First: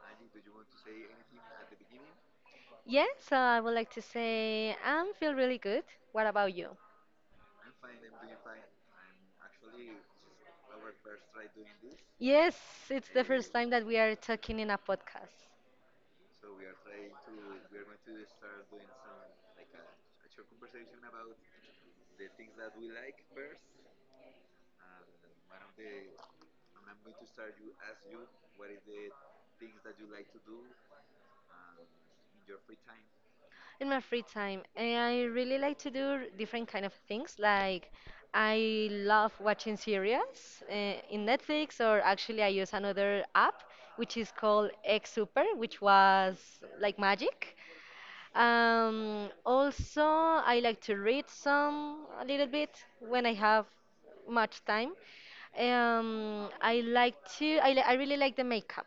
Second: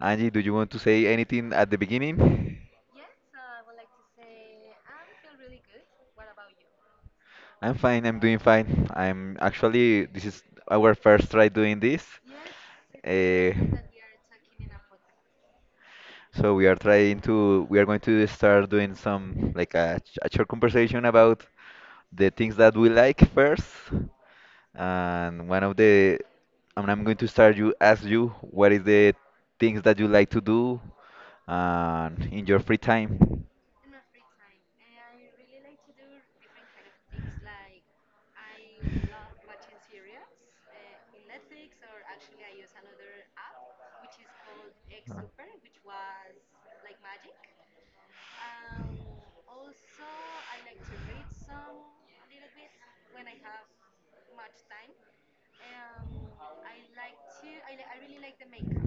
Angie, do you want to say anything at the beginning? Yeah, so I would like to say I feel really good. What about you? I'm fine, I'm doing fine. I'm actually, this is our first try doing this. Yes, it's the Eh, first time that we are talking in a podcast. so we are we are going to start doing some, like a, a short conversation about the things that we like first. And one of the, and I'm going to start you ask you what is the things that you like to do and in your free time. In my free time, and I really like to do different kind of things. Like I love watching series in Netflix, or actually I use another app which is called X which was like magic. Also, I like to read some a little bit when I have much time. I like to. I, li I really like the makeup.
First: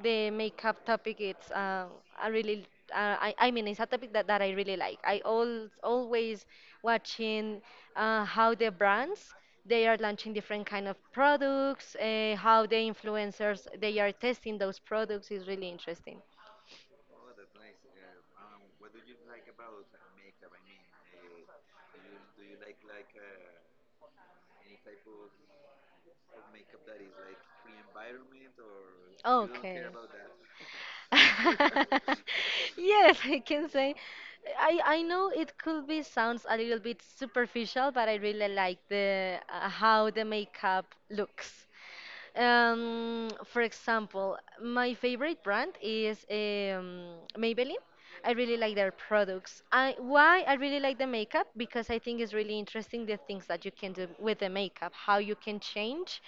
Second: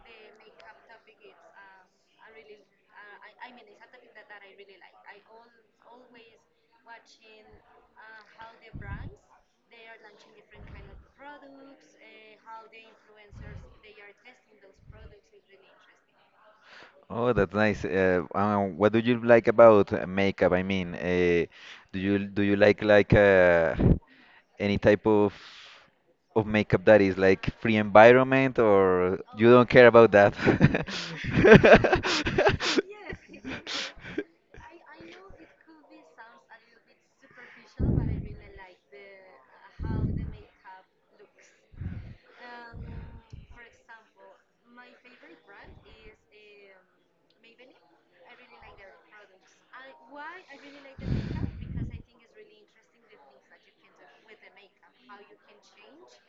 The makeup topic. It's. I really. I mean, it's a topic that I really like. I al always watching how the brands they are launching different kind of products. How the influencers they are testing those products is really interesting. Oh, that's nice. What do you like about makeup? I mean, do you like any type of makeup that is like free environment, or you don't Okay. care about that? Yes, I can say. I know it could be sounds a little bit superficial, but I really like the how the makeup looks. For example, my favorite brand is Maybelline. I really like their products. I Why I really like the makeup, because I think it's really interesting the things that you can do with the makeup, how you can change.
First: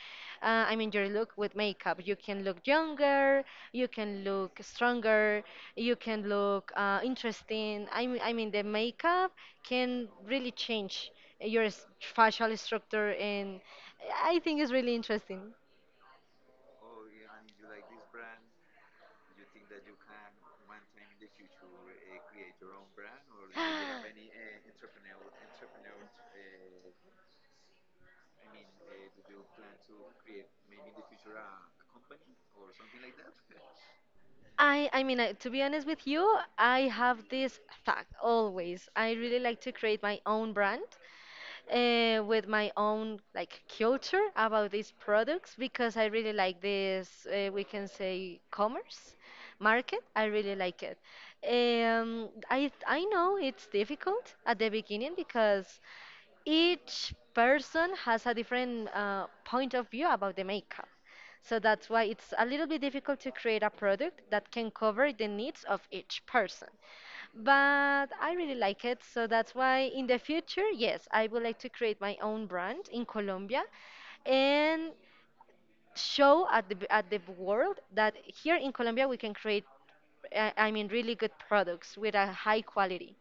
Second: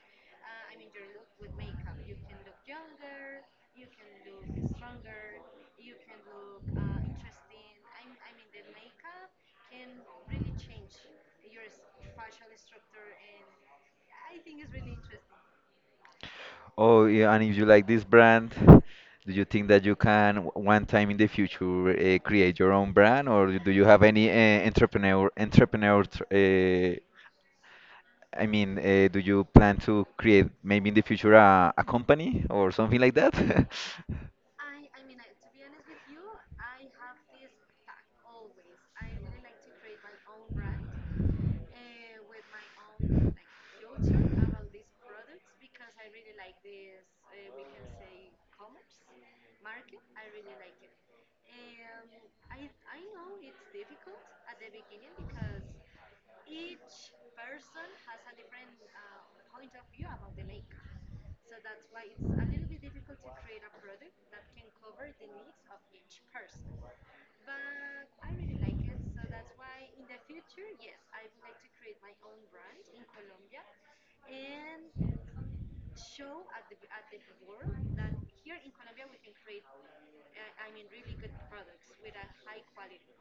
I mean your look with makeup. You can look younger, you can look stronger, you can look interesting. I mean the makeup can really change your facial structure, and I think it's really interesting. Oh, yeah, and if you like this brand, do you think that you can one time in the future create your own brand, or do you have any entrepreneur? I mean, do you plan to create maybe in the future a company or something like that? I mean, to be honest with you, I have this thought always. I really like to create my own brand with my own like culture about these products, because I really like this. We can say commerce market. I really like it. I know it's difficult at the beginning because each person has a different point of view about the makeup. So that's why it's a little bit difficult to create a product that can cover the needs of each person. But I really like it, so that's why in the future, yes, I would like to create my own brand in Colombia and show at the world that here in Colombia we can create I mean really good products with a high quality.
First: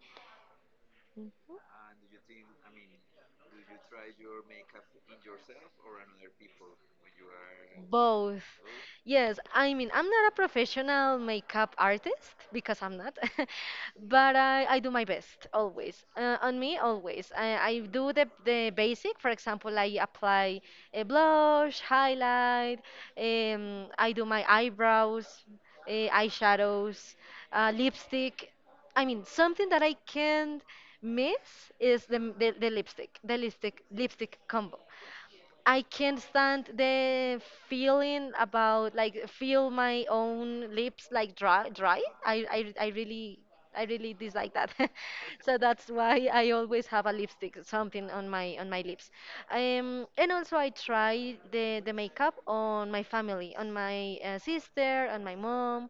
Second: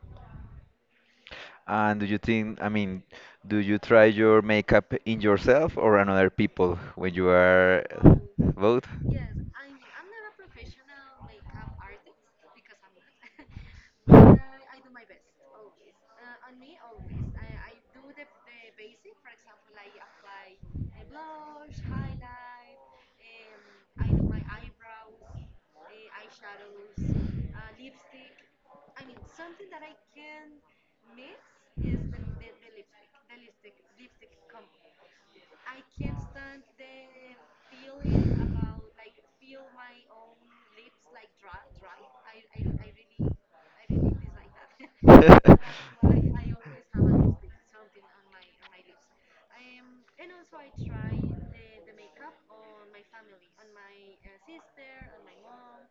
And do you think, I mean, do you try your makeup in yourself or on other people when you are Mhm. Both. both? Yes, I mean, I'm not a professional makeup artist because I'm not, but I do my best always. On me, always. I do the basic, for example, I apply a blush, highlight, I do my eyebrows, eyeshadows, lipstick. I mean, something that I can't miss is the lipstick combo. I can't stand the feeling about like feel my own lips like dry. I, I really I really dislike that. So that's why I always have a lipstick, something on my lips. And also I try the makeup on my family, on my sister, on my mom.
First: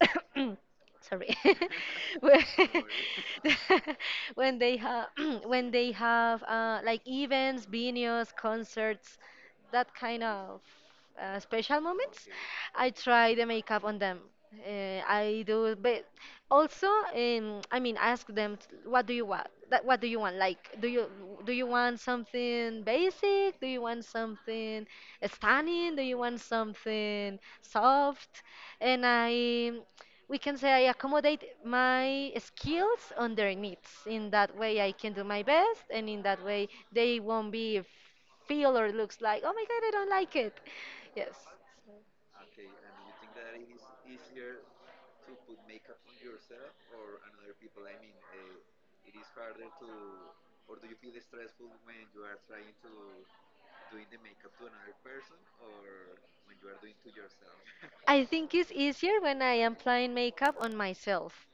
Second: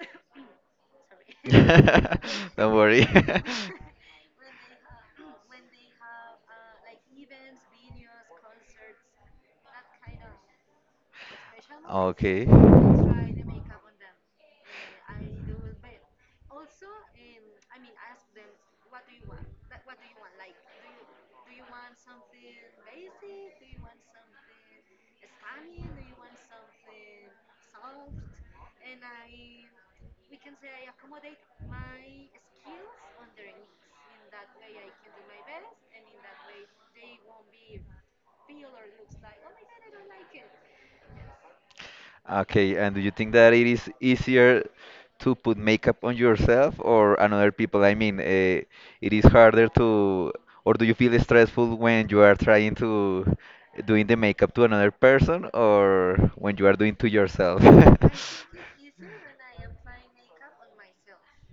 Sorry. when Don't worry. when they have when they have like events, biennials, concerts, that kind of special moments. Okay. Okay. I try the makeup on them. I do, but also, I mean, ask them, what do you want, that what do you want, like, do you want something basic, do you want something stunning, do you want something soft, and I we can say I accommodate my skills on their needs. In that way, I can do my best, and in that way, they won't be feel or looks like, oh my god, I don't like it. Yes, Okay, and do you think that it is easier to put makeup on yourself or on other people? I mean, it is harder to, or do you feel stressful when you are trying to doing the makeup to another person or when you are doing to yourself? I think it's easier when I am applying makeup on myself,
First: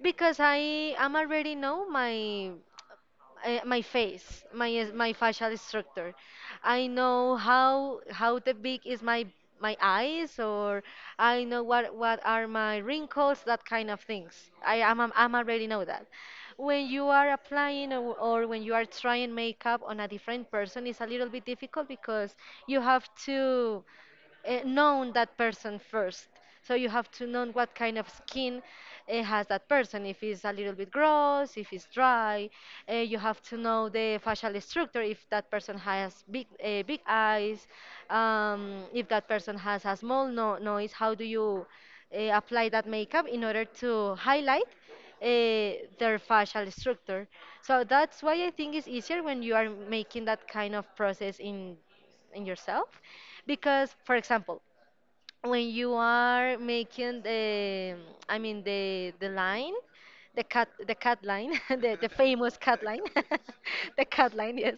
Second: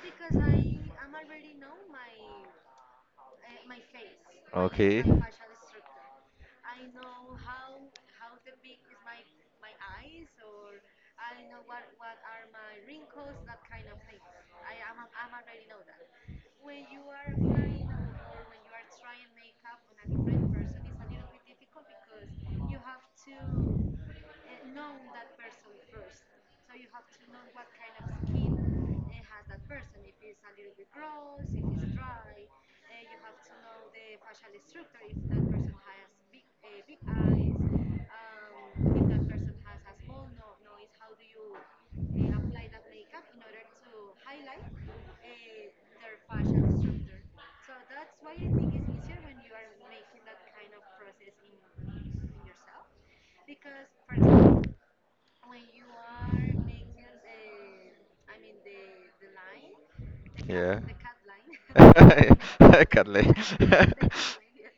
because I am already know my my face, my Okay. my facial structure. I know how the big is my eyes, or I know what are my wrinkles, that kind of things. I'm already know that. When you are applying or when you are trying makeup on a different person, it's a little bit difficult because you have to known that person first. So you have to know what kind of skin has that person. If it's a little bit gross, if it's dry, you have to know the facial structure. If that person has big big eyes, if that person has a small no nose, how do you apply that makeup in order to highlight their facial structure? So that's why I think it's easier when you are making that kind of process in yourself, because, for example, when you are making I mean the line, Yeah. the cat line, the famous cat line, Carly. the cat line, yes,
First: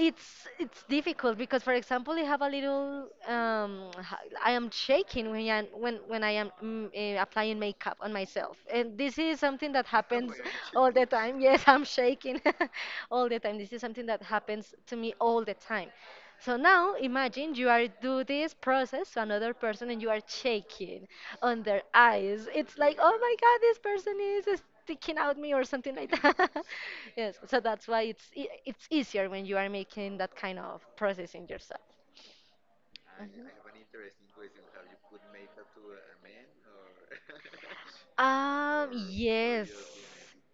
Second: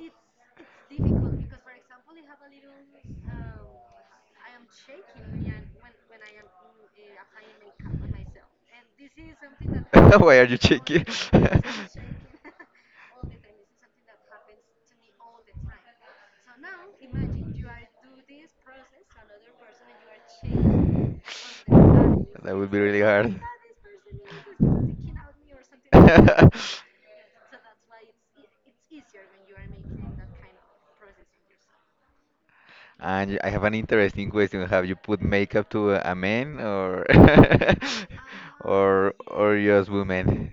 it's difficult because, for example, I have a little, I am shaking when I am applying makeup on myself, and this is something that happens Why are you all the cheeky? time. Yes, I'm shaking. All the time. This is something that happens to me all the time. So now imagine you are do this process to another person and you are shaking on their eyes, That would it's be like, really oh my hard. god, this person is sticking out me or something like that. Yes, so that's why it's easier when you are making that kind of processing yourself. And I have an Mhm. interesting question. Have you put makeup to a man, or or Yes. just women?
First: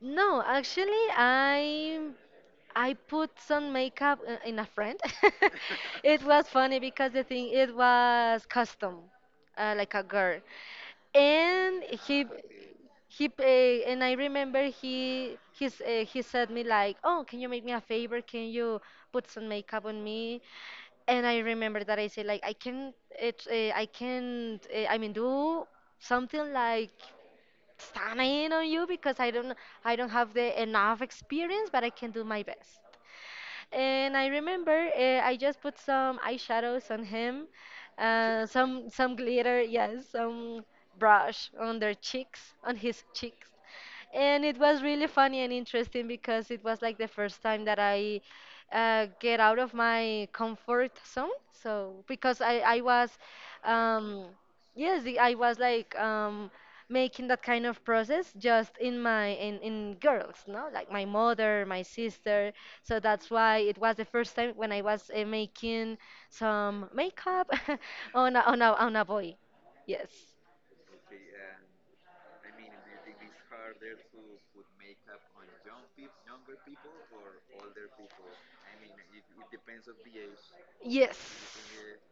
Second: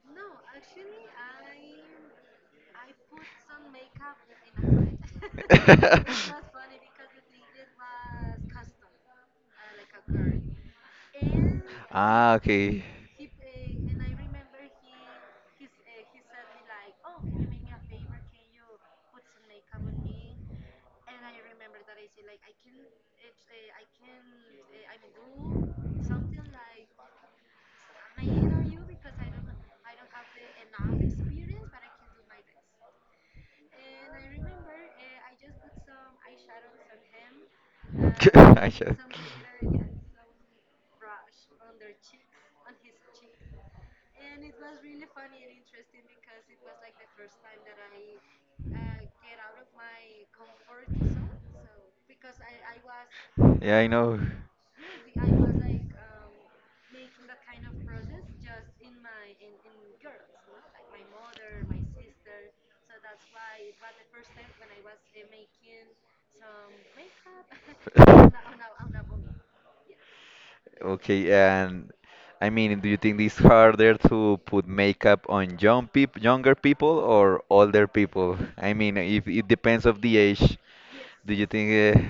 No, actually, I put some makeup in a friend. It was funny because the thing it was custom, like a girl. and he Ah, okay. and I remember he said me like, "Oh, can you make me a favor? Can you put some makeup on me?" And I remember that I said like, "I can't it I can't I mean do something like stunning on you because I don't have the enough experience, but I can do my best." And I remember I just put some eyeshadows on him, uh, I some should. some glitter, yes, some brush on their cheeks, on his cheeks. And it was really funny and interesting because it was like the first time that I get out of my comfort zone. So because I was Yeah, I know. um, yes, I was like, making that kind of process just in my in girls, no? Like my mother, my sister. So that's why it was the first time when I was making some makeup on a boy. Yes. Okay, and I mean, do you think it's harder to put makeup on younger people or older people? I mean, if it depends of the age, Yes. do you think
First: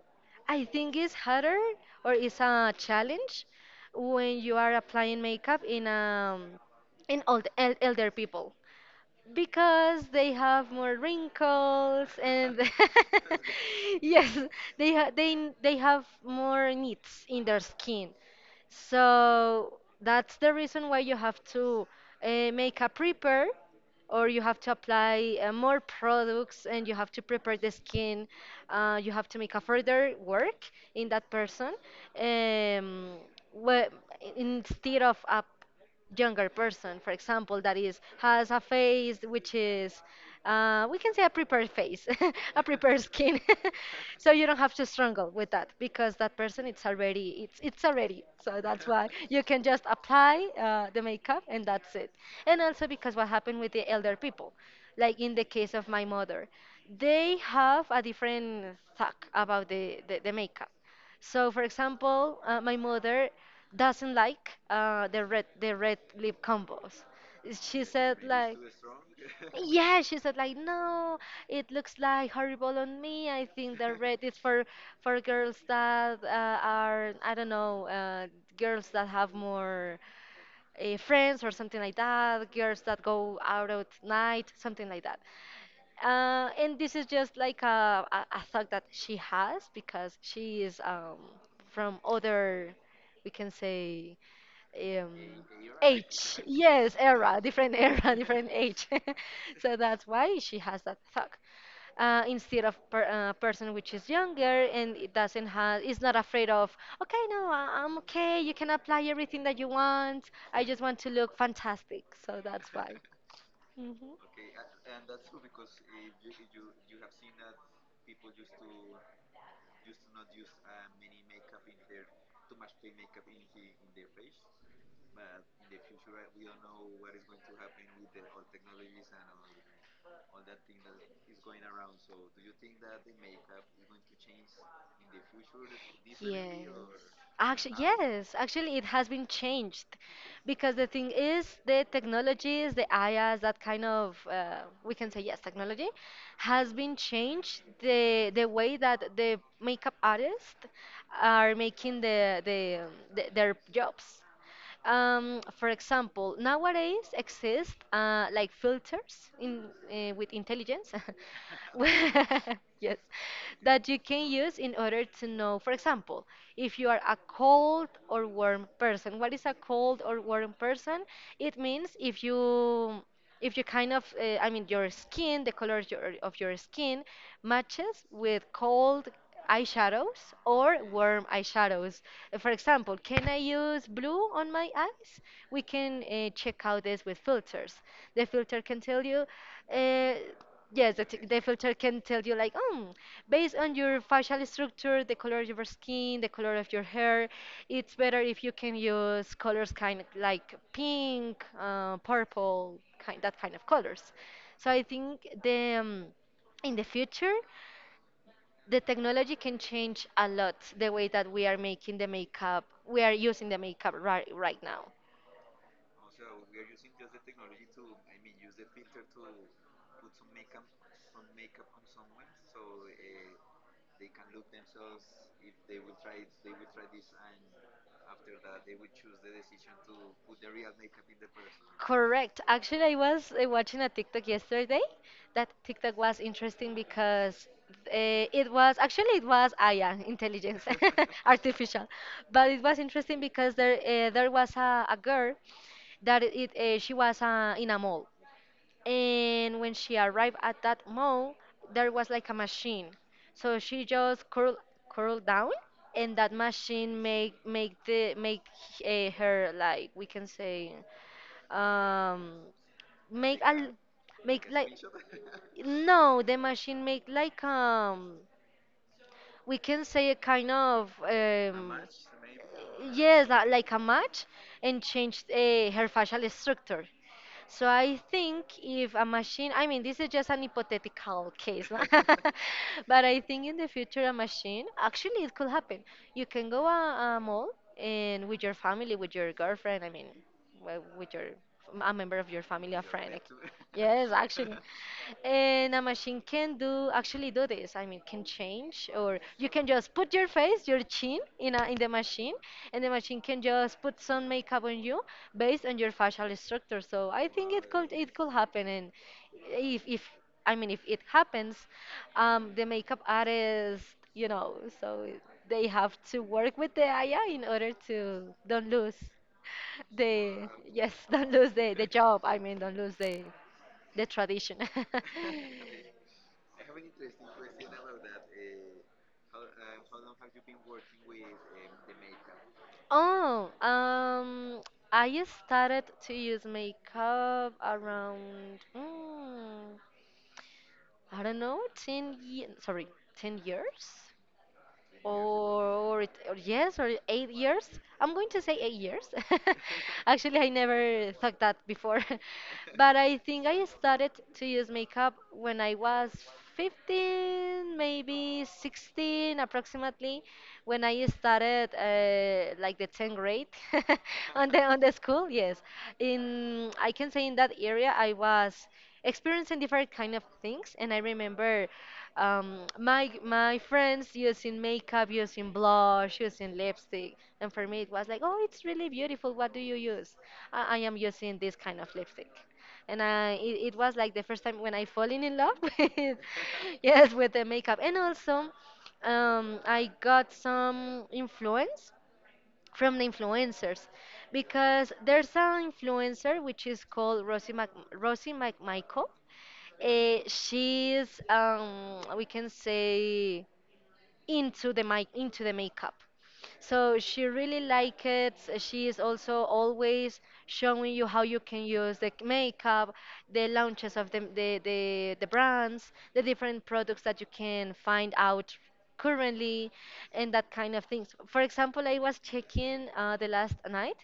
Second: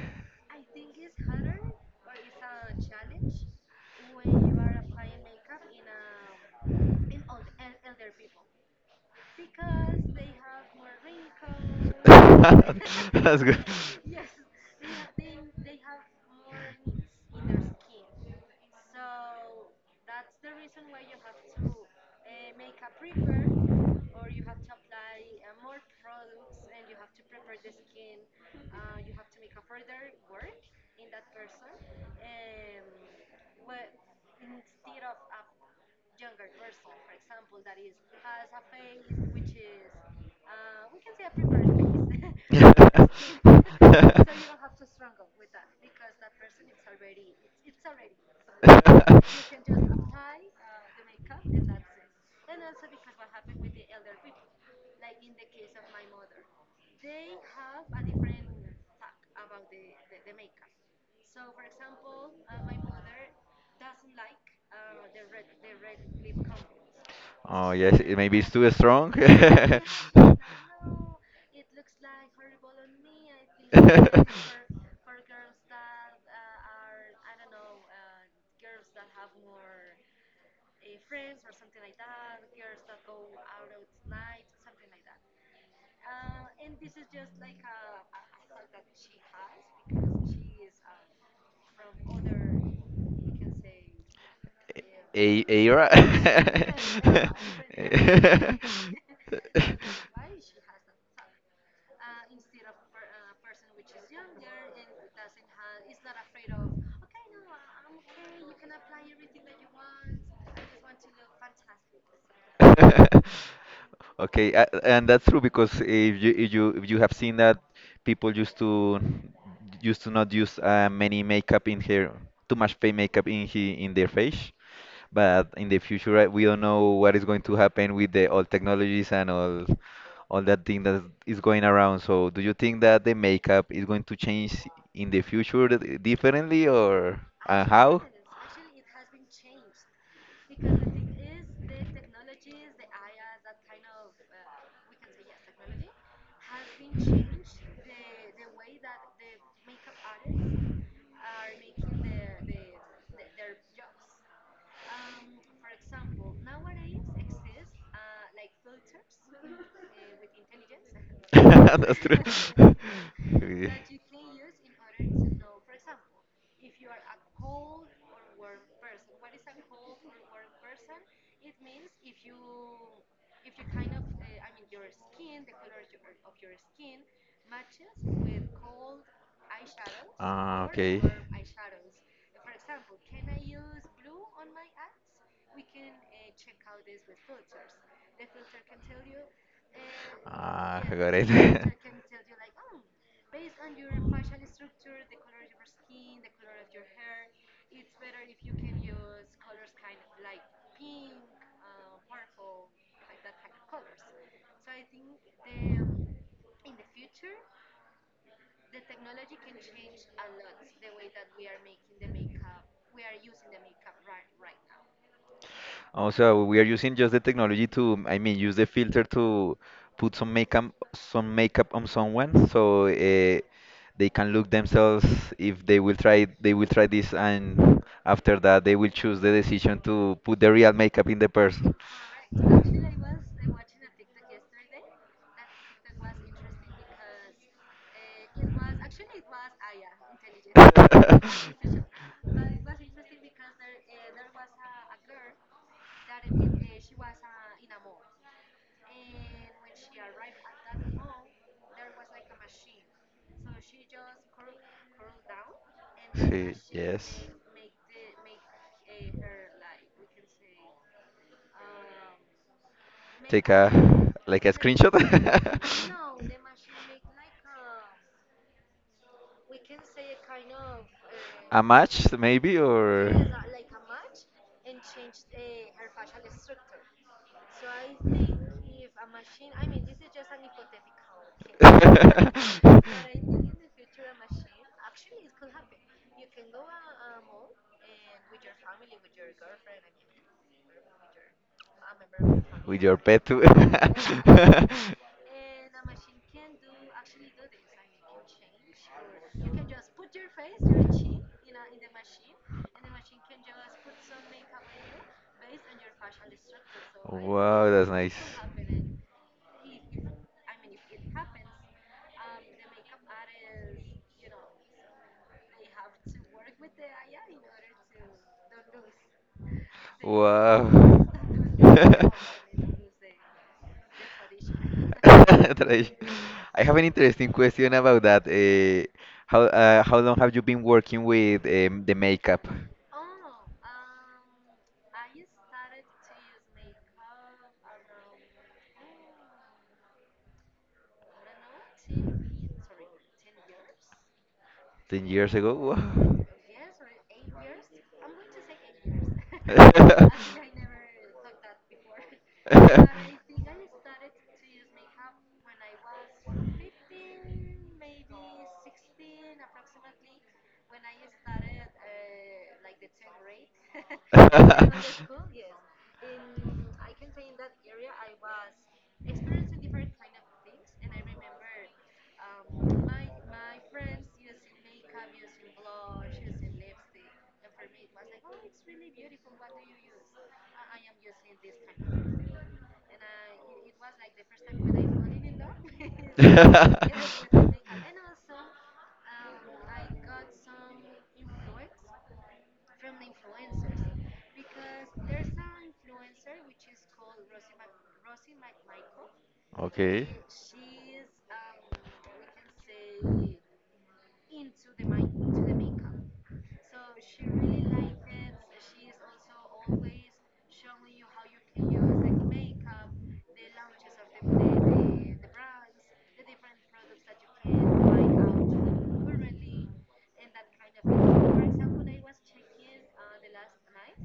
I think it's harder, or it's a challenge when you are applying makeup in old el elder people, because they have more wrinkles, and That's good. yes, they ha- they have more needs in their skin, so that's the reason why you have to make a prepare, or you have to apply more products, and you have to prepare the skin. You have to make a further work in that person, um, wh- instead of a younger person, for example, that is has a face which is, we can say, a prepared face, a prepared skin. So you don't have to struggle with that because that person it's already. So that's why you can just apply the makeup, and that's it. And also because what happened with the elder people, like in the case of my mother, they have a different thought about the makeup. So, for example, my mother doesn't like the red lip combos. Oh She yes, it said maybe it's like, too strong. yeah, she said like, no, it looks like horrible on me. I think the red is for girls that are, I don't know, girls that have more friends or something like that, girls that go out at night, something like that. And this is just like a thought that she has because she is from other, we can say, um, A age. Yes, era, different era, different age. So that's why she has that thought. Instead of person which is era. younger and it doesn't have, is not afraid of. Okay, no, I'm okay, you can apply everything that you want, I just want to look fantastic, so that's why. Mhm. Okay, and that's true, because if you if you have seen that people used to not use many makeup in her, too much fake makeup in he in their face, but in the future we don't know what is going to happen with the all technologies and all that thing that is going around. So do you think that the makeup is going to change in the future differently? Yes. Or Actually, how? yes, actually, it has been changed because the thing is, the technologies, the IaaS, that kind of, we can say, yes, technology has been changed. The way that the makeup artists are making their jobs. For example, nowadays exist like filters in, with intelligence, where- yes, Yeah. that you can use in order to know. For example, if you are a cold or warm person, what is a cold or warm person? It means if you if you your skin, the color of your skin matches with cold eyeshadows or warm eyeshadows. For example, can I use blue on my eyes? We can check out this with filters. The filter can tell you uh, yes, the filter can tell you, like, based on your facial structure, the color of your skin, the color of your hair, it's better if you can use colors kind of like pink, purple, kind that kind of colors. So I think the in the future, the technology can change a lot the way that we are making the makeup. We are using the makeup right now. Also, we are using just the technology to, I mean, use the filter to put some makeup on someone, so they can look themselves. If they will try, they will try this, and after that, they will choose the decision to put the real makeup in the person. Correct. Actually, I was watching a TikTok yesterday. That TikTok was interesting because it was AI, intelligence, artificial, but it was interesting because there was a girl that it she was in a mall, and when she arrived at that mall, there was like a machine, so she just curled down, and that He, machine yes. make make the make her, like, we can say, um make a Take l- a like make a like screenshot. no the machine make like, we can say, a kind of, A match, maybe, or yes, like a match, and change her facial structure. So I think if a machine, I mean, this is just an hypothetical case, no? But I think in the future a machine actually it could happen. You can go a mall, and with your family, with your girlfriend, I mean, well, with your a member of your family, With a your friend. pet too. Yes, actually. And a machine can do actually do this. I mean, can change, or you can just put your face, your chin in a, in the machine, and the machine can just put some makeup on you based on your facial structure. So I think it That's could happen. And if I mean, if it happens, the makeup artist, you know, so they have to work with the AI in order to don't lose don't lose the job. I mean, don't lose the tradition. happen, and they will wow. Company lose the tradition. Tradition. I have an interesting question about that. How how long have you been working with the makeup? Oh, I started to use makeup around, I don't know, 10 ye sorry, 10 years? 10 years ago? Wow. Or, yes, or 8 years. I'm going to say 8 years. Actually, I never thought that before. But I think I started to use makeup when I was 15, maybe 16, approximately, when I started like the 10th grade. On the on the school, yes. In, I can say, in that area I was experiencing different kind of things, and I remember, my friends using makeup, using blush, using lipstick, and for me it was like, oh, it's really beautiful. What do you use? I am using this kind of lipstick. And I it was like the first time when I falling in love with, yes, with the makeup. And also, I got some influence from the influencers, because there's an influencer which is called Rosie, Rosie McMichael. Okay. She's, we can say, into the makeup. So she really likes it. She is also always showing you how you can use the makeup, the launches of the brands, the different products that you can find out currently, and that kind of things. For example, I was checking the last night,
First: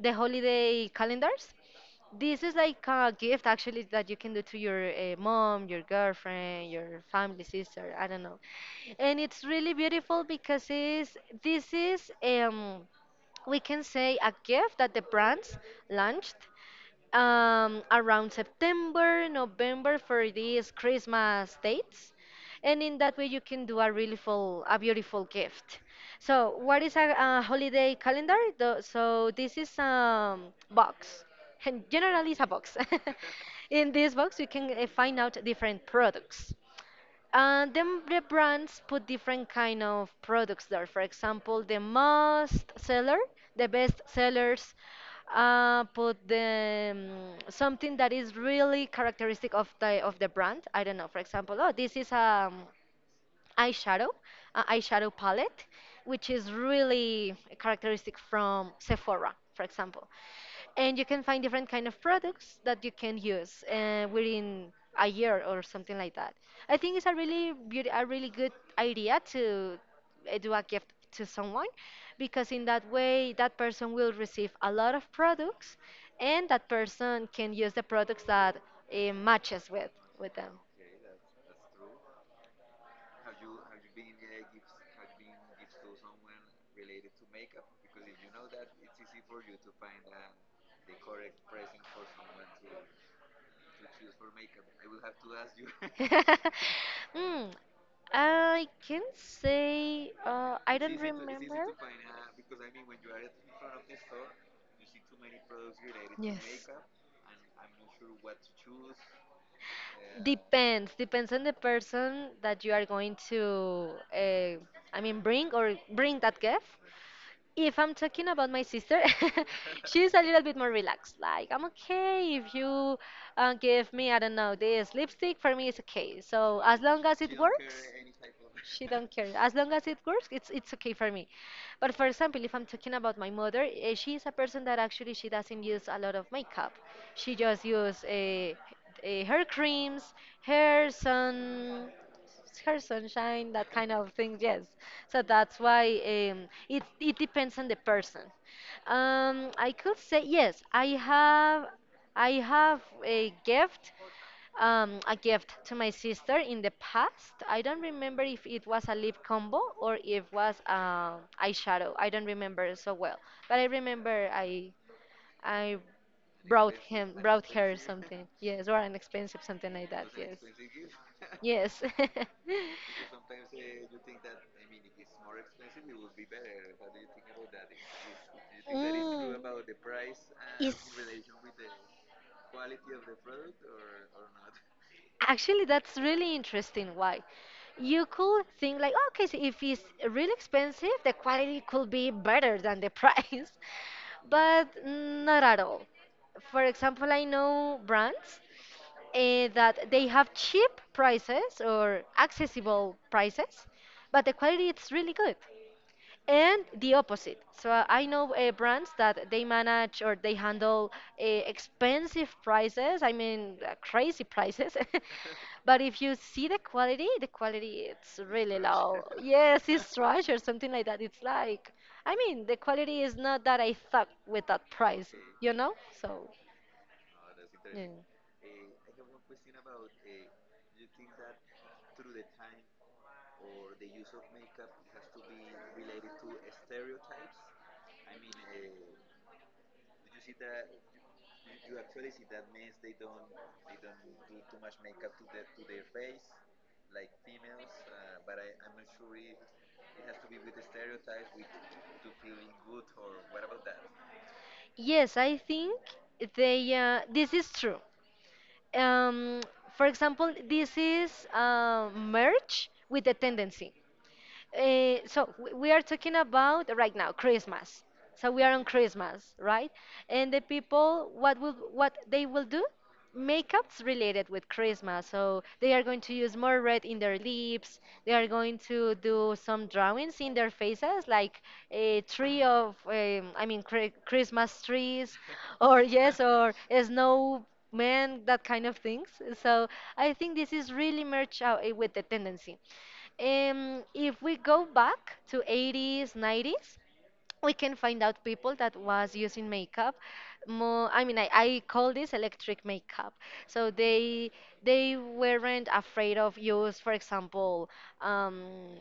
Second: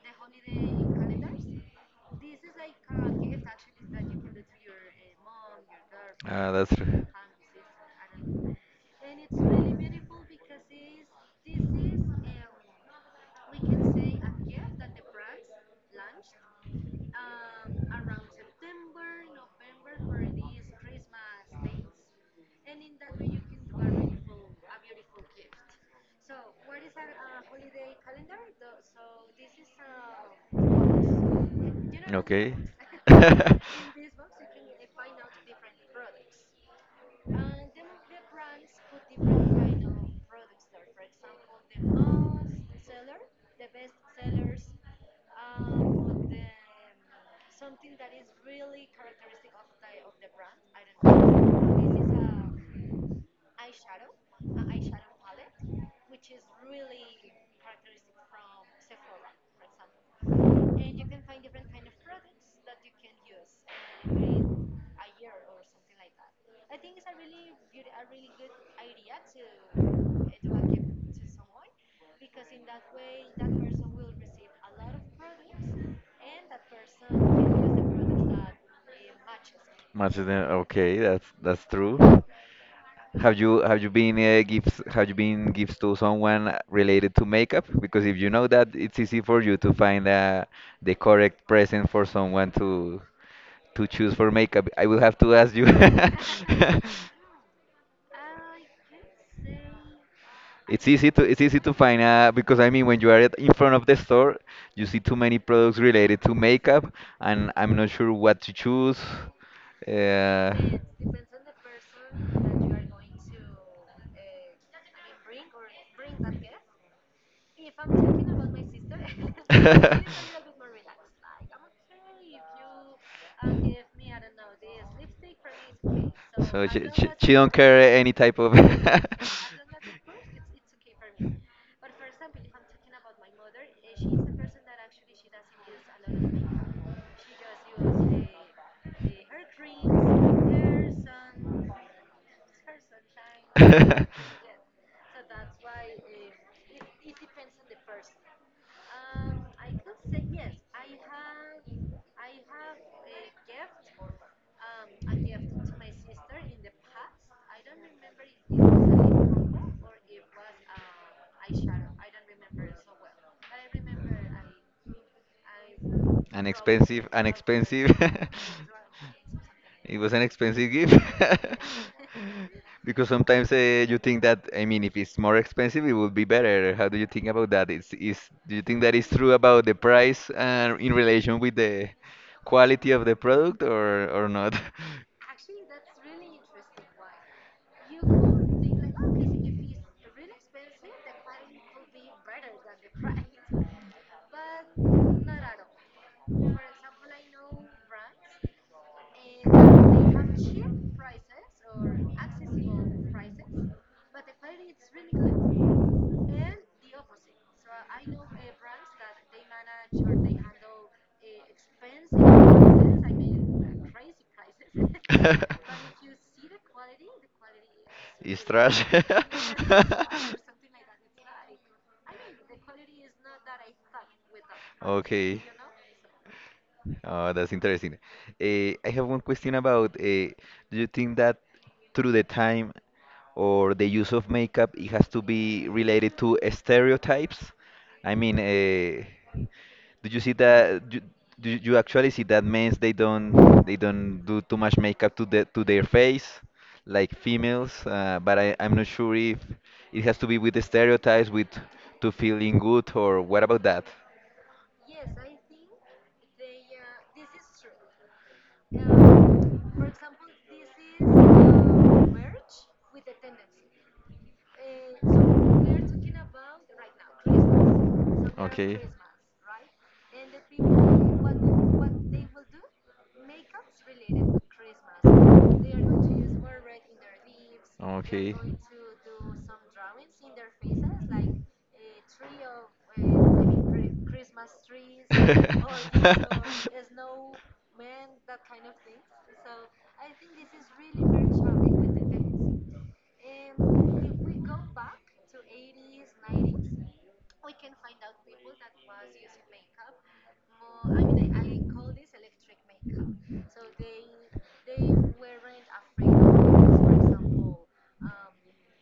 the holiday calendars. This is like a gift, actually, that you can do to your mom, your Ah, that's girlfriend, your true. family, sister, I don't know. And it's really beautiful because this is, we can say, a gift that the brands launched around September, November, for these Christmas dates, and in that way you can do a really a beautiful gift. So what is a holiday calendar? So this is a box, and generally it's a Okay. box. In this box you can find out different products. And then the brands put different kind of products there. For example, the most seller, the best sellers, put something that is really characteristic of the brand. I don't know. For example, oh, this is a eyeshadow, eyeshadow palette, which is really characteristic from Sephora, for example. And you can find different kind of products that you can use within a year or something like that. I think it's a really a really good idea to do a gift to someone, because in that way that person will receive a lot of products, and that person can use the products that matches Matches with them. them. Okay, that's true. Have you been gifts to someone related to makeup? Because if you know that, it's easy for you to find the correct present for someone to choose for makeup. I will have to ask you. mm, I can say, I don't it's easy remember. to find because I mean when you are at, in front of the store, you see too many products related to Yes. makeup, and I'm not sure what to choose. Depends. Depends on the person that you are going to, I mean, bring that gift. If I'm talking about my sister, Uh, she's a little bit more relaxed. Like, I'm okay if you give me, I don't know, this lipstick, for me it's okay. So So as long as it she don't works, care any type of. she don't care. As long as it works, it's okay for me. But for example, if I'm talking about my mother, eh, she is a person that actually she doesn't use a lot of makeup. She just use hair creams, hair, some her sunshine, that kind of thing. Yes, so that's why, it it depends on the person. I could say yes. I have a gift to my sister in the past. I don't remember if it was a lip combo or if was eyeshadow. I don't remember so well, but I remember I An brought expensive, him an brought her expensive. something. Yes, or an expensive something like It that. was an Yes. expensive gift. Yes. Because sometimes you think that, I mean, if it's more expensive, it would be better. How do you think about that? Do you think that is true Mm. about the price Is- in relation with the quality of the product, or not? Actually, that's really interesting. Why? You could think like, "Oh, okay, so if it's really expensive, the quality could be better than the price," but not at all. For example, I know brands, eh, that they have cheap prices or accessible prices, but the quality is really good. And the opposite. So, I know brands that they manage or they handle expensive prices, I mean, crazy prices. But if you see the quality it's really low. Yes, it's trash or something like that. It's like, I mean, the quality is not that I thought with that price, you know? So, Oh, that's yeah. interesting. I have one question about do you think that through the time or the use of makeup, it has to be related to stereotypes? I mean, do you see that do you actually see that men they don't do too much makeup to the to their face like females? But I'm not sure if it has to be with the stereotypes with to feeling good, or what about that? Yes, I think they. This is true. Um, for example, this is merge with the tendency. So we are talking about right now Christmas. So we are on Christmas, right? And the people, what they will do? Makeups related with Christmas. So they are going to use more red in their lips. They are going to do some drawings in their faces, like a tree of, I mean, Christmas trees, or yes, or a snowman, that kind of things. So I think this is really merged out, eh, with the tendency. If we go back to 80s, 90s, we can find out people that was using makeup more, I mean, I call this electric makeup. So they weren't afraid of use, for example, um,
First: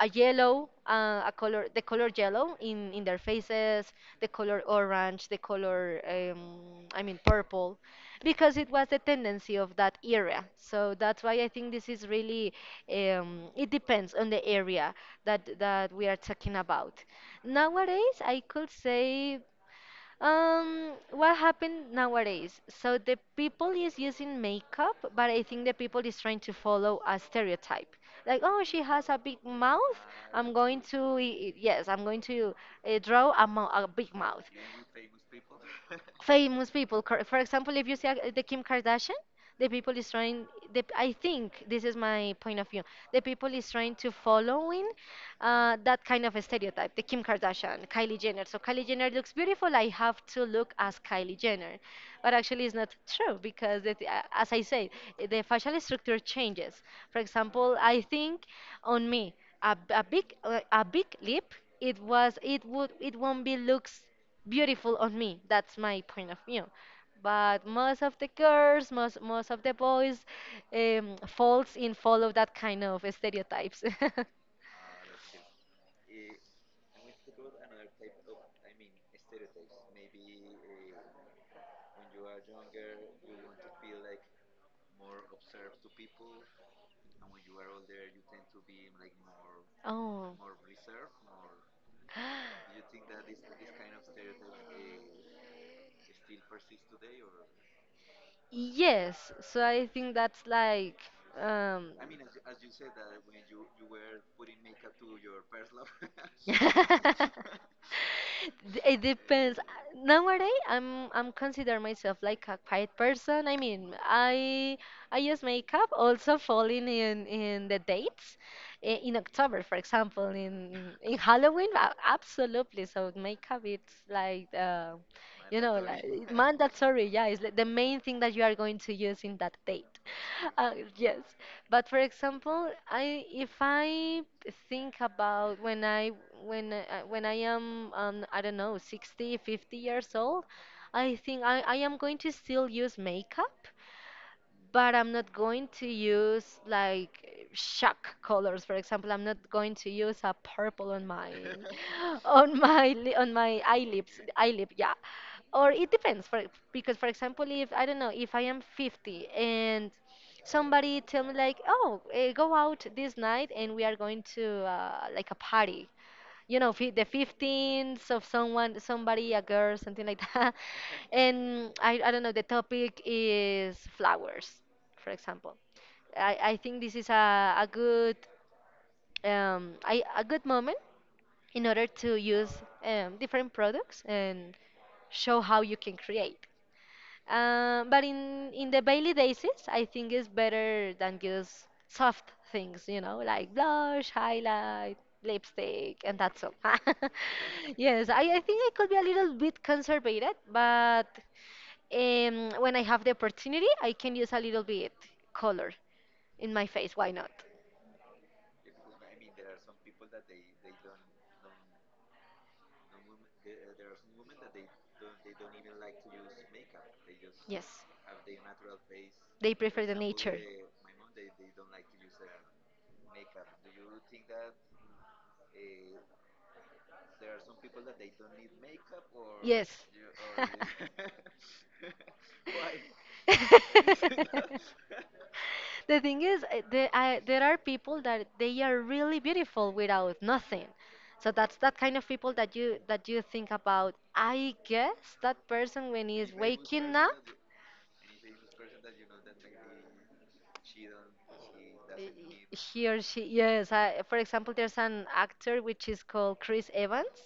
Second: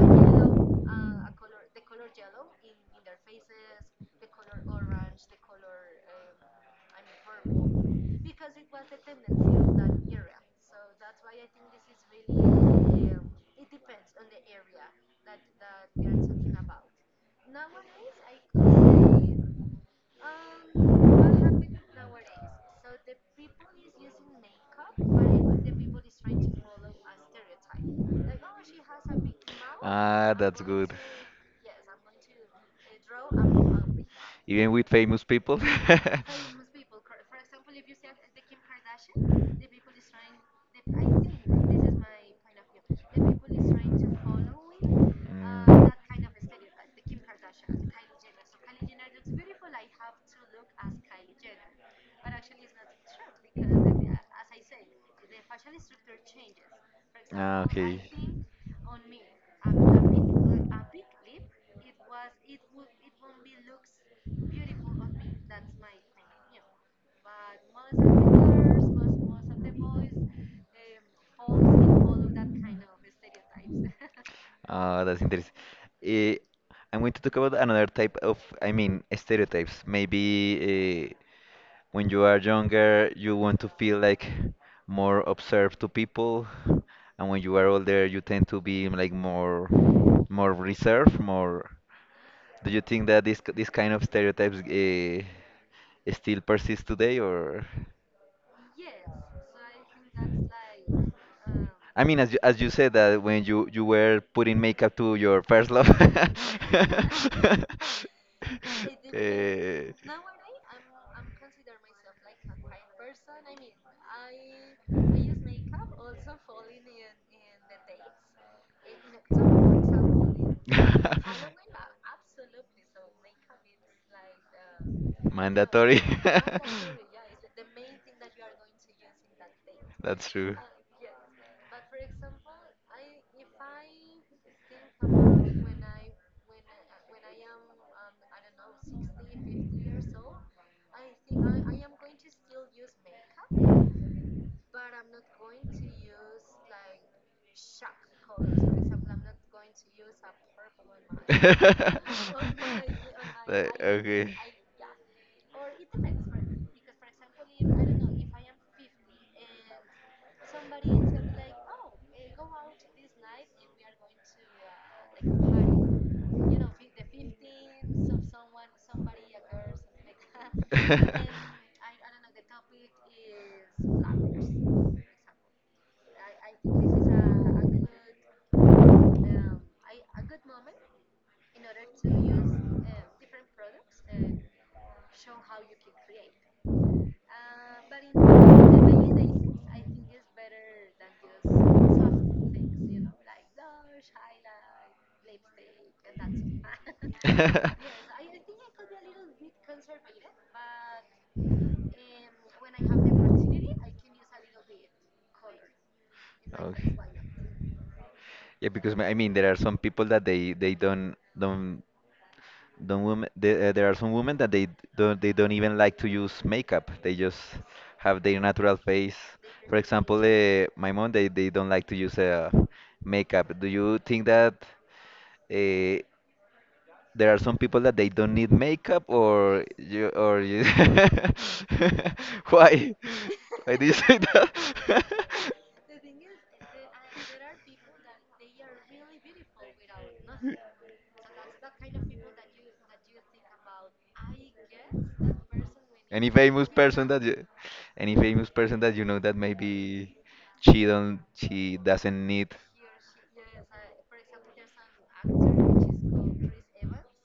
a yellow, a color, the color yellow in their faces, the color orange, the color, I mean, purple, because it was the tendency of that area. So that's why I think this is really, it depends on the area that that we are talking about. Nowadays, I could say, what happened nowadays? So the people is using makeup, but I think the people is trying to follow a stereotype. Like, oh, she has a big mouth. Ah, I'm that's going good. to, yes, I'm going to draw a, a big mouth. Even with famous people? Famous people. For example, if you see the Kim Kardashian, the people is trying. I think this is my point of view. The people is trying to following that kind of a stereotype. The Kim Kardashian, Kylie Jenner. So Kylie Jenner looks beautiful. I have to look as Kylie Jenner, but actually it's not true because, it, Mm. As I said, the facial structure changes. For Ah, example, I okay. think on me a, a big lip. It was it would it won't be looks beautiful on me. That's my point of view. But most of the girls, most of the boys, They falls in follow that kind of stereotypes. That's interesting. Eh, I'm going to talk about another type of, I mean, stereotypes. Maybe when you are younger, you want to feel like more observed to people, and when you are older, you tend to be like Oh. more reserved, more. Do you think that this kind of stereotypes still persist today, or? Yes, so I think that's like, um I mean, as as you said, that when you were putting makeup to your first love. It depends. Eh, Nowadays, I'm consider myself like a quiet person. I mean, I use makeup also falling in the dates, in October, for example, in Halloween. Absolutely. So makeup it's like Mandatory. like mandatory, yeah, it's like the main thing that you are going to use in that date. That's true. Yes, but for example, I if I think about when I am I don't know, 60, 50 years old, I think I am going to still use makeup, but I'm not going to use like shock colors. For example, I'm not going to use a purple on my on my on my eyelid. Yeah, or it depends. For Because for example, if I don't know, if I am 50 and somebody tell me like, oh, go out this night and we are going to like a party, the 15th of someone, somebody, a girl, something like that. And I don't know, the topic is flowers, for example. I think this is a good moment in order to use different products and show how you can create. But in the daily basis, I think it's better than just soft things, you know, like blush, highlight, lipstick, and that's all. Yes, I think I could be a little bit conservative, but when I have the opportunity, I can use a little bit color in my face. Why not? Yeah, because I mean there are some people that they don't women there, there are some women that don't, they don't even like to use makeup. They just Yes, have their natural face. they For prefer the example, nature. My mom, they don't like to use makeup. Do you think that uh, there are some people that they don't need makeup? or Yes. you Or you why why You. do you say that? The thing is, there are people that they are really beautiful without nothing. So that's that kind of people that you think about. I guess that person when Any he's famous waking person up, that any famous person that you know that maybe she doesn't need, he or she. Yes. For example, there's an actor which is called Chris Evans.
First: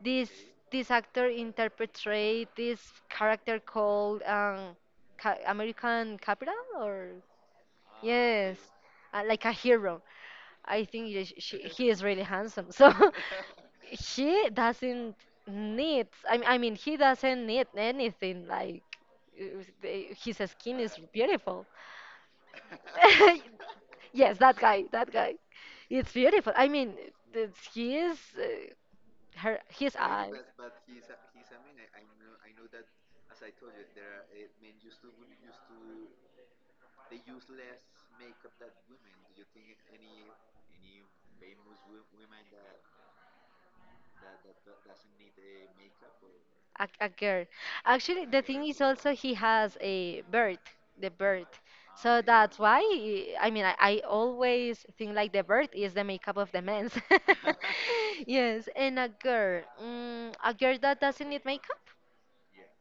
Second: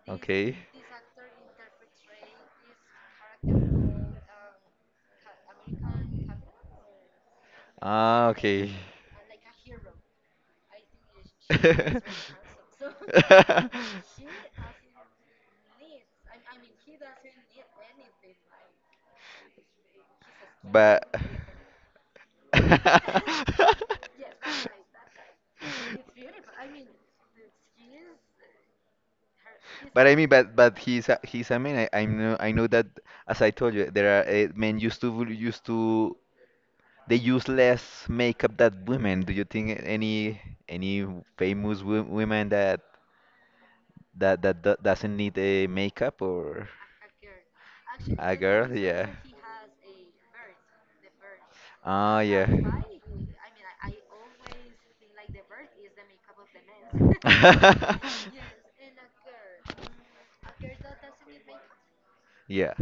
this okay? this actor interpreted this character called American capital, or Ah, yes, okay. Like a hero. I think yes, he is really handsome, so he doesn't need, I mean, he doesn't need anything like, his skin is But beautiful. Yes, that guy, that guy. It's beautiful. I mean, he is, his but I mean, eyes. But he's he's a man. I know, I know that as I told you, there are men used to the useless makeup that women. Do you think any any famous women that that doesn't need a makeup, or A girl. Actually, a the thing girl? is Yeah. also he has a bird, the bird. Oh So yeah. that's why, I mean, I always think like the bird is the makeup of the men's. Yes, and a girl. A girl that doesn't need makeup? Yeah,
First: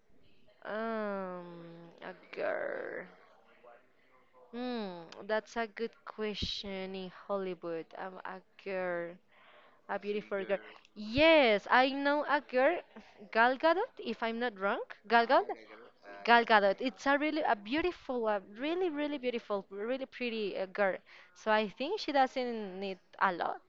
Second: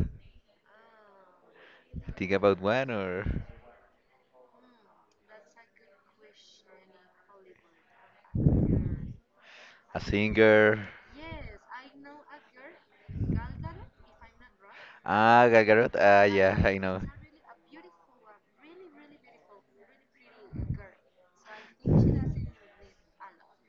Um, a think about one, girl. or That's a good question in Hollywood. A girl, a a beautiful girl. singer? Yes, I know a girl, Gal Gadot, if I'm not wrong. Gal Ah, Gadot? Gal Gadot. Ah, Gal yeah, I Gadot. It's a really a beautiful, a really really beautiful, really pretty, girl. So I think she doesn't need a lot.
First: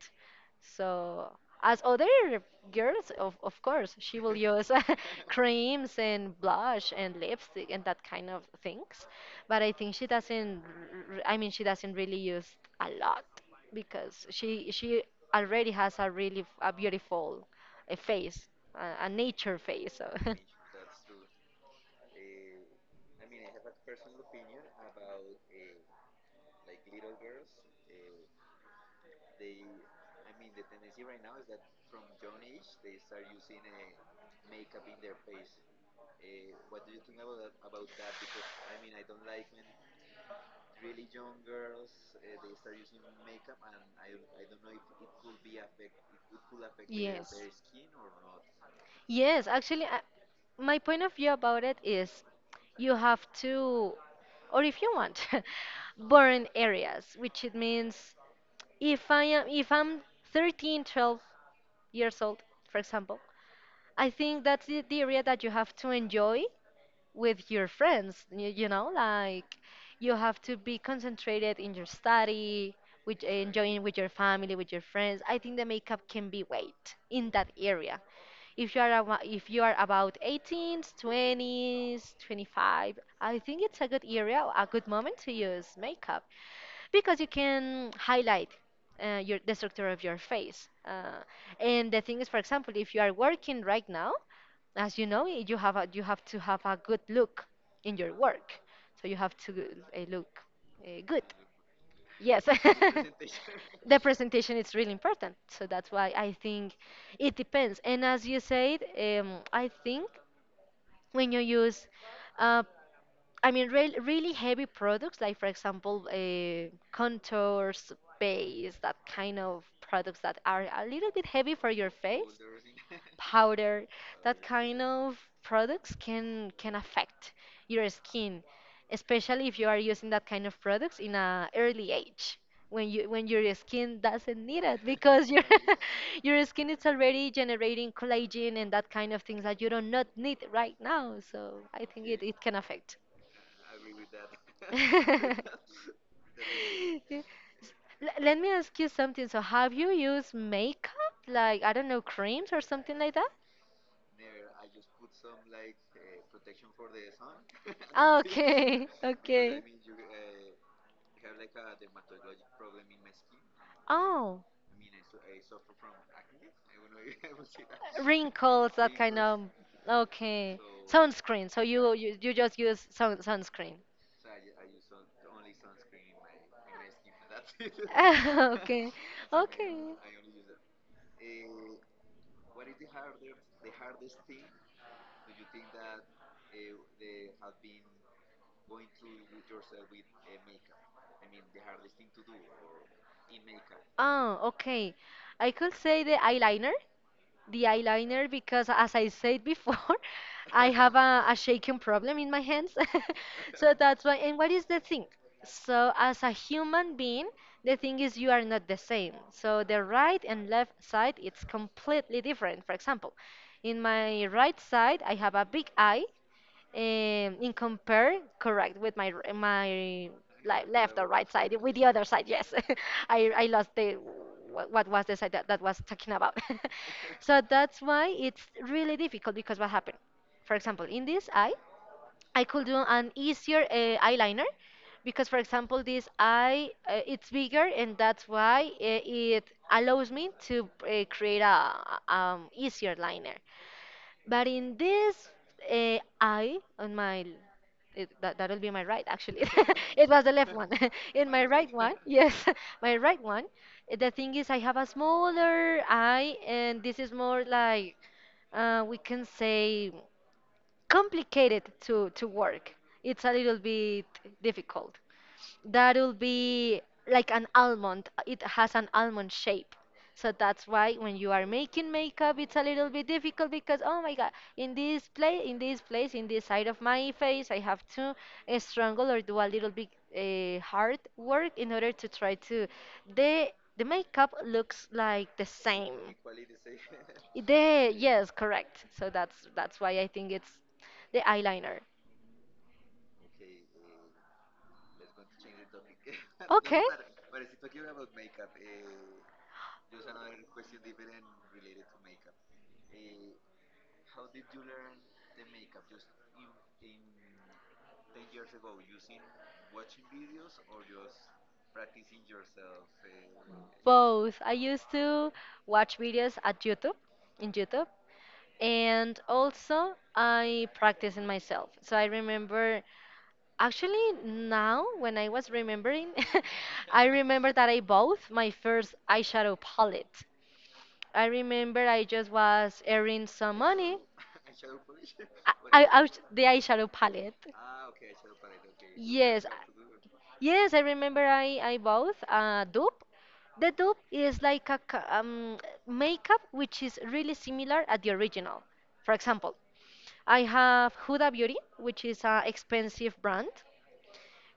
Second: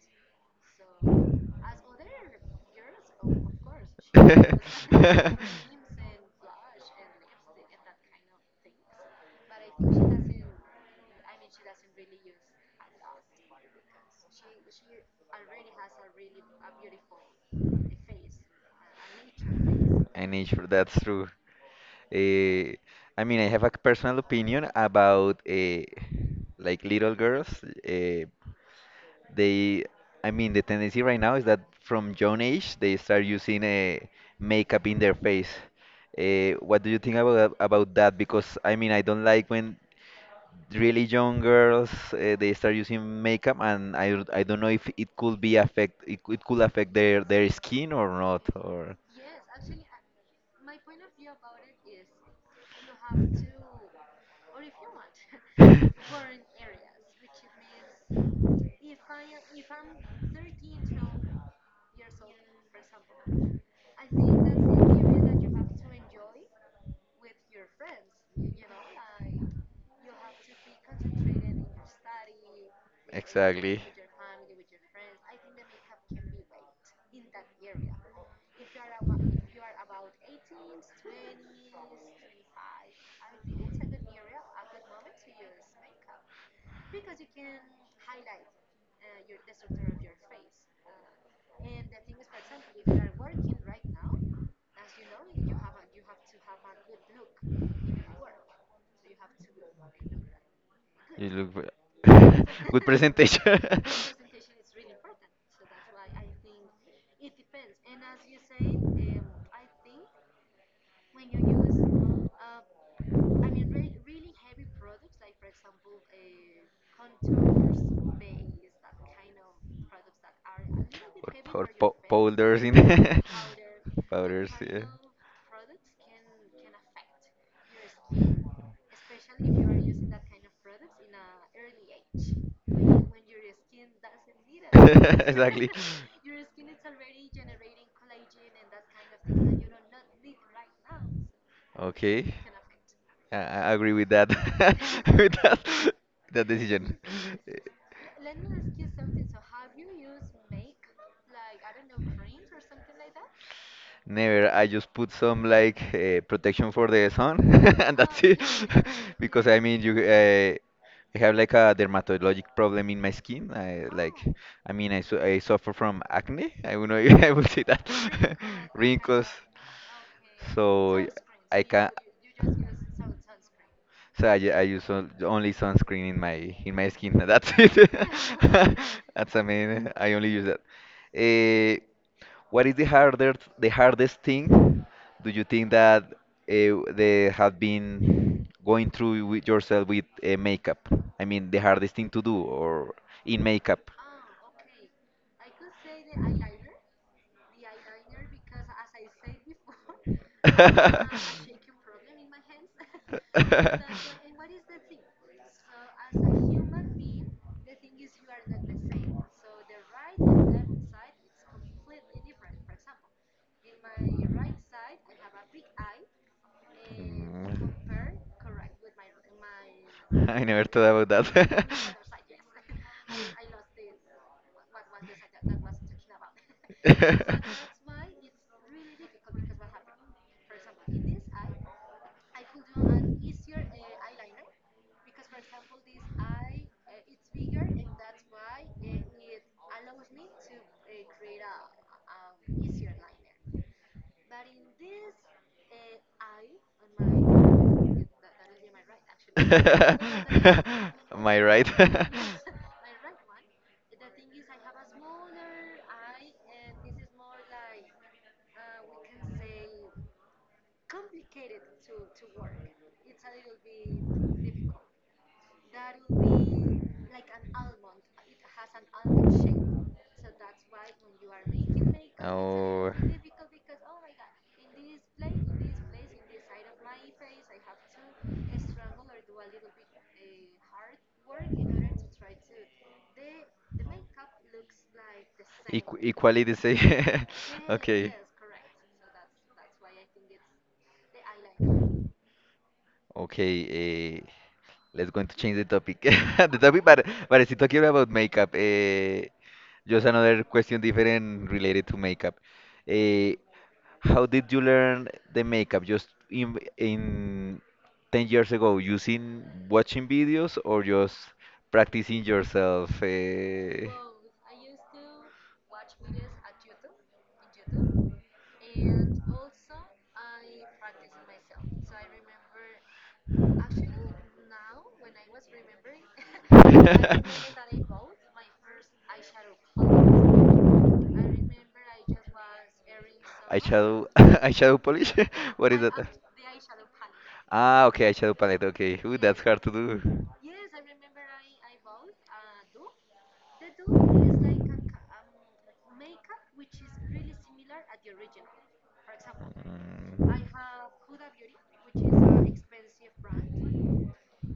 So as other girls, of course, she will know. use creams and blush and lipstick and that kind of things. But I think she doesn't. I mean, she doesn't really use a lot because she already has a really a beautiful face, a nature face. So. An nature, that's true. Eh, I mean, I have a personal opinion about like little girls. Uh, they, I mean, the tendency right now is that from young age they start using makeup in their face. What do you think about that? Because I mean, I don't like when really young girls they start using makeup, and I don't know if it could be affect it, it could affect Yes. their skin or not, or Yes, actually, my point of view about it is you have to, or if you want, burn areas, which it means if I'm 13, 12 years old, for example, I think that's the area that you have to enjoy with your friends. You know, like you have to be concentrated in your study, with exactly. enjoying with your family, with your friends. I think the makeup can be weight in that area. If you are about 18s 20s 25, I think it's a good area, a good moment to use makeup, because you can highlight, your the structure of your face. And the thing is, for example, if you are working right now, as you know, you have to have a good look in your work. So you have to, look, good. You look Yes. Good presentation. The presentation is really important. So that's why I think it depends. And as you said, I think when you use, uh, I mean, really heavy products, like for example, contours, base, that kind of products that are a little bit or, heavy or for your face, powders in powder, that powders, kind yeah. of products can affect your skin, especially if you are using that kind of products in a early age, when your skin doesn't need it because your Exactly. your skin is already generating collagen and that kind of things that you do not need right now. So I think it, Okay. it can affect. Yeah, I agree with that with that that decision. Yeah. S- Let me ask you something. So, have you used makeup? Like, I don't know, creams or something like that? Never. I just put some like protection for the sun, and Oh, that's it. okay, Because okay. I mean, you I have like a dermatologic problem in my skin. Oh, I mean, I suffer from acne. I will know I will say that wrinkles, that kind wrinkles. of. Okay. So Sunscreen. So I can. you just use sunscreen. So I use only sunscreen in my skin. That's it. Okay. That's, I Okay. mean I only use that. Eh, what is the hardest thing do you think that they have been going through with yourself with makeup? I mean the hardest thing to do or in makeup. Oh, okay. I could say the eyeliner, because as I said before, I have a shaking problem in my hands. So that's why. And what is the thing? So, as a human being, the thing is you are not the same. So, the right and left side, it's completely different. For example, in my right side, I have a big eye, in compare, correct, with my Mm. I never like left thought or right about side that. with the other side. Yes. I lost the, what was the side that, was talking about. So that's why it's really difficult, because what happened, for example, in this eye I could do an easier eyeliner, because for example this eye, it's bigger, and that's why, it allows me to, create a, easier liner. But in this, eye on my, it, that'll be my right actually. It was the left one. In my right one. Yes. My right one. The thing is I have a smaller eye, and this is more like, we can say, complicated to work. It's a little bit difficult. That'll be like an almond. It has an almond shape. So that's why when you are making makeup, it's a little bit difficult, because, oh my god, in this place, in this place, in this side of my face, I have to, strangle, or do a little bit, hard work in order to try to, the the makeup looks like the same. Equality say. Yeah. The Yes, correct. So that's why I think it's the eyeliner. Okay. Let's going to change the topic. The Okay. topic, but it's talking about makeup. Just another question different related to makeup. Eh, how did you learn the makeup? Just in 10 years ago, using watching videos, or just practicing yourself? Eh? Both. I used to watch videos in YouTube, and also I practice in myself. So I remember, actually, now when I was remembering, I remember that I Eyeshadow, bought my first eyeshadow palette. I remember I just was earning some money. eyeshadow polish? What is that? The eyeshadow palette. Ah, okay, eyeshadow palette. Okay, ooh, that's Yes, hard to do. Yes, I remember I bought a dupe. The dupe is like a makeup which is really similar at the original. For example, I have Huda Beauty, which is an expensive brand,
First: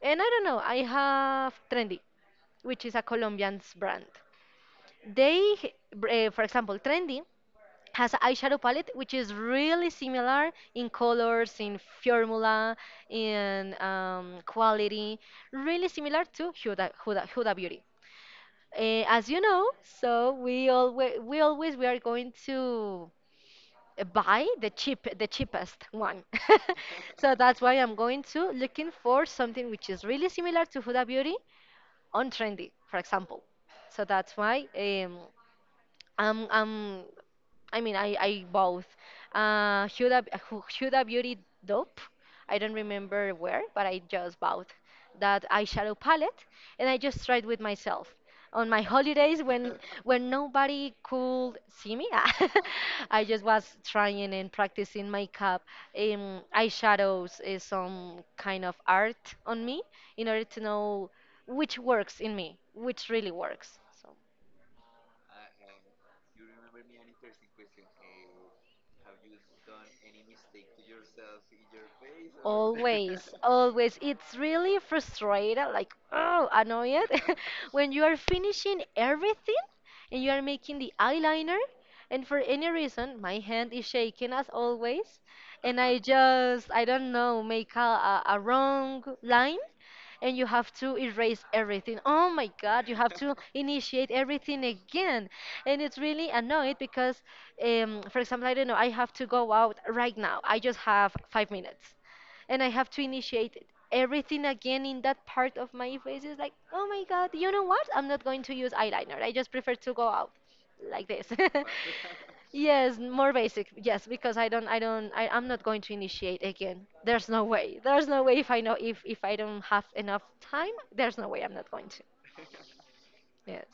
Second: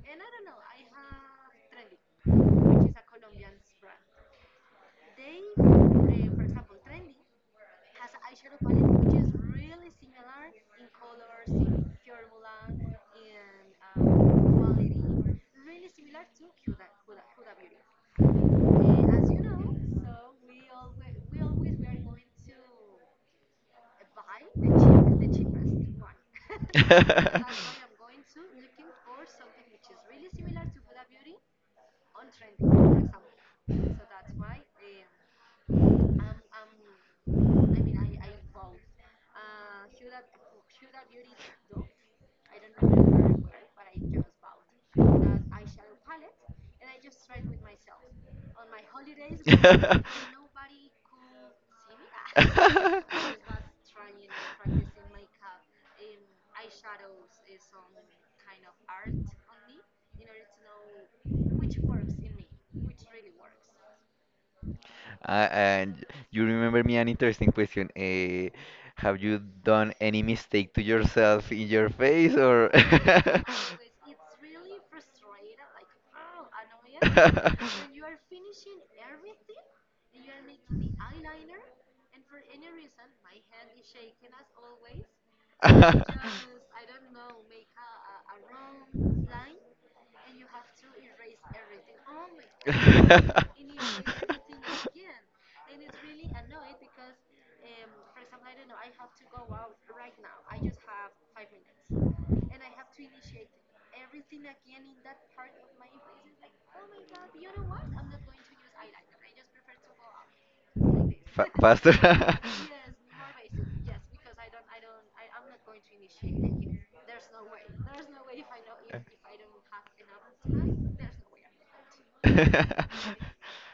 and I don't know, I have Trendy, which is a Colombian brand. They, h- br- eh, For example, Trendy has an eyeshadow palette which is really similar in colors, in formula, in quality, really similar to Huda Beauty. As you know, so we are going to, buy the cheapest one. So that's why I'm going to looking for something which is really similar to Huda Beauty on Trendy, for example. So that's why, um, um, I mean, I both. Huda Beauty Dope. I don't remember where, but I just bought that eyeshadow palette, and I just tried with myself on my holidays when when nobody could see me. Mm. I just was trying and practicing makeup, eyeshadows, is some kind of art on me in order to know which works in me, which really works. So. And you remember me an interesting question. Have you done any mistake to yourself in your face, or? Always, always. It's really frustrated, like, oh, annoyed, when you are finishing everything and you are making the eyeliner, and for any reason, my hand is shaking as always, and I just, I don't know, make a wrong line, and you have to erase everything. Oh my God, you have to initiate everything again. And it's really annoying because, for example, I don't know, I have to go out right now. I just have 5 minutes and I have to initiate everything again in that part of my face. It's like, oh my god, you know what? I'm not going to use eyeliner. I just prefer to go out like this. Fa faster. Yes, more basic. Yes, because I don't, I don't, I, I'm not going to initiate again. There's no way. There's no way, if I know if I don't have enough time, there's no way I'm not going to. Yes,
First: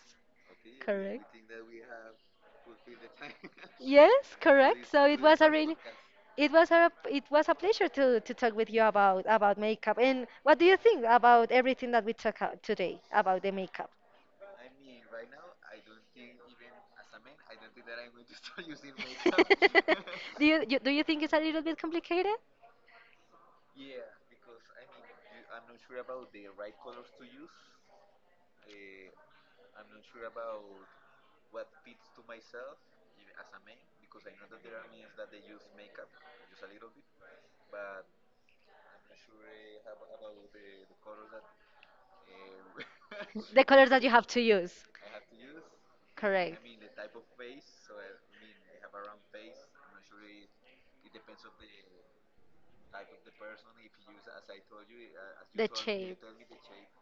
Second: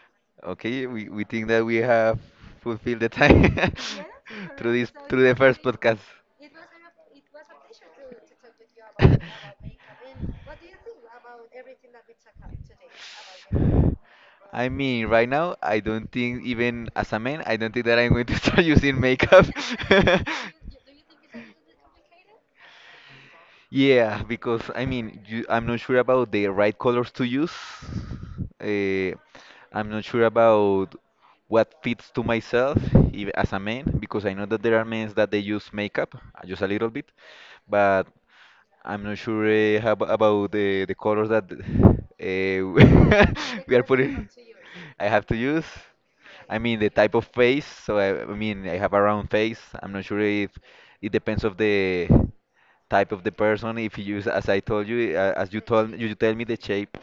Okay, we correct. think that we have fulfilled the time Yes, through correct. this So it through the was a first really, podcast. it was a pleasure to talk with you about makeup. And what do you think about everything that we talked out today about the makeup? I mean, right now, I don't think even as a man, I don't think that I'm going to start using makeup. Do you think it's a little bit complicated? Yeah, because I mean, I'm not sure about the right colors to use. Uh, I'm not sure about what fits to myself as a man, because I know that there are men that they use makeup just a little bit, but I'm not sure about the colors that The we are colors that you have putting. to use. I have to use. I Correct. mean the type of face. So I mean I have a round face. I'm not sure if it depends of the type of the person. If you use, as I told you, as you The told you shape. tell me the shape.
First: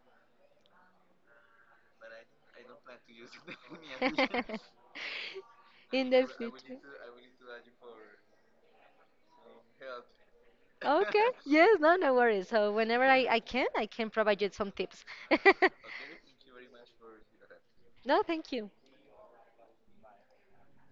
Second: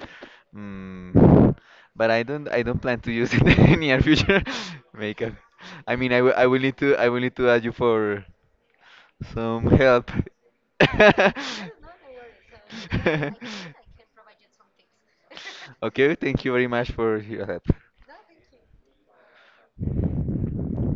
Mm, but I don't plan to use it in the near future makeup. I In mean the future. I will need to ask you for some help. Okay. Yes, no, no worries. So whenever I, I can, I can provide you some tips. Okay, thank you very much for your help. No, thank you.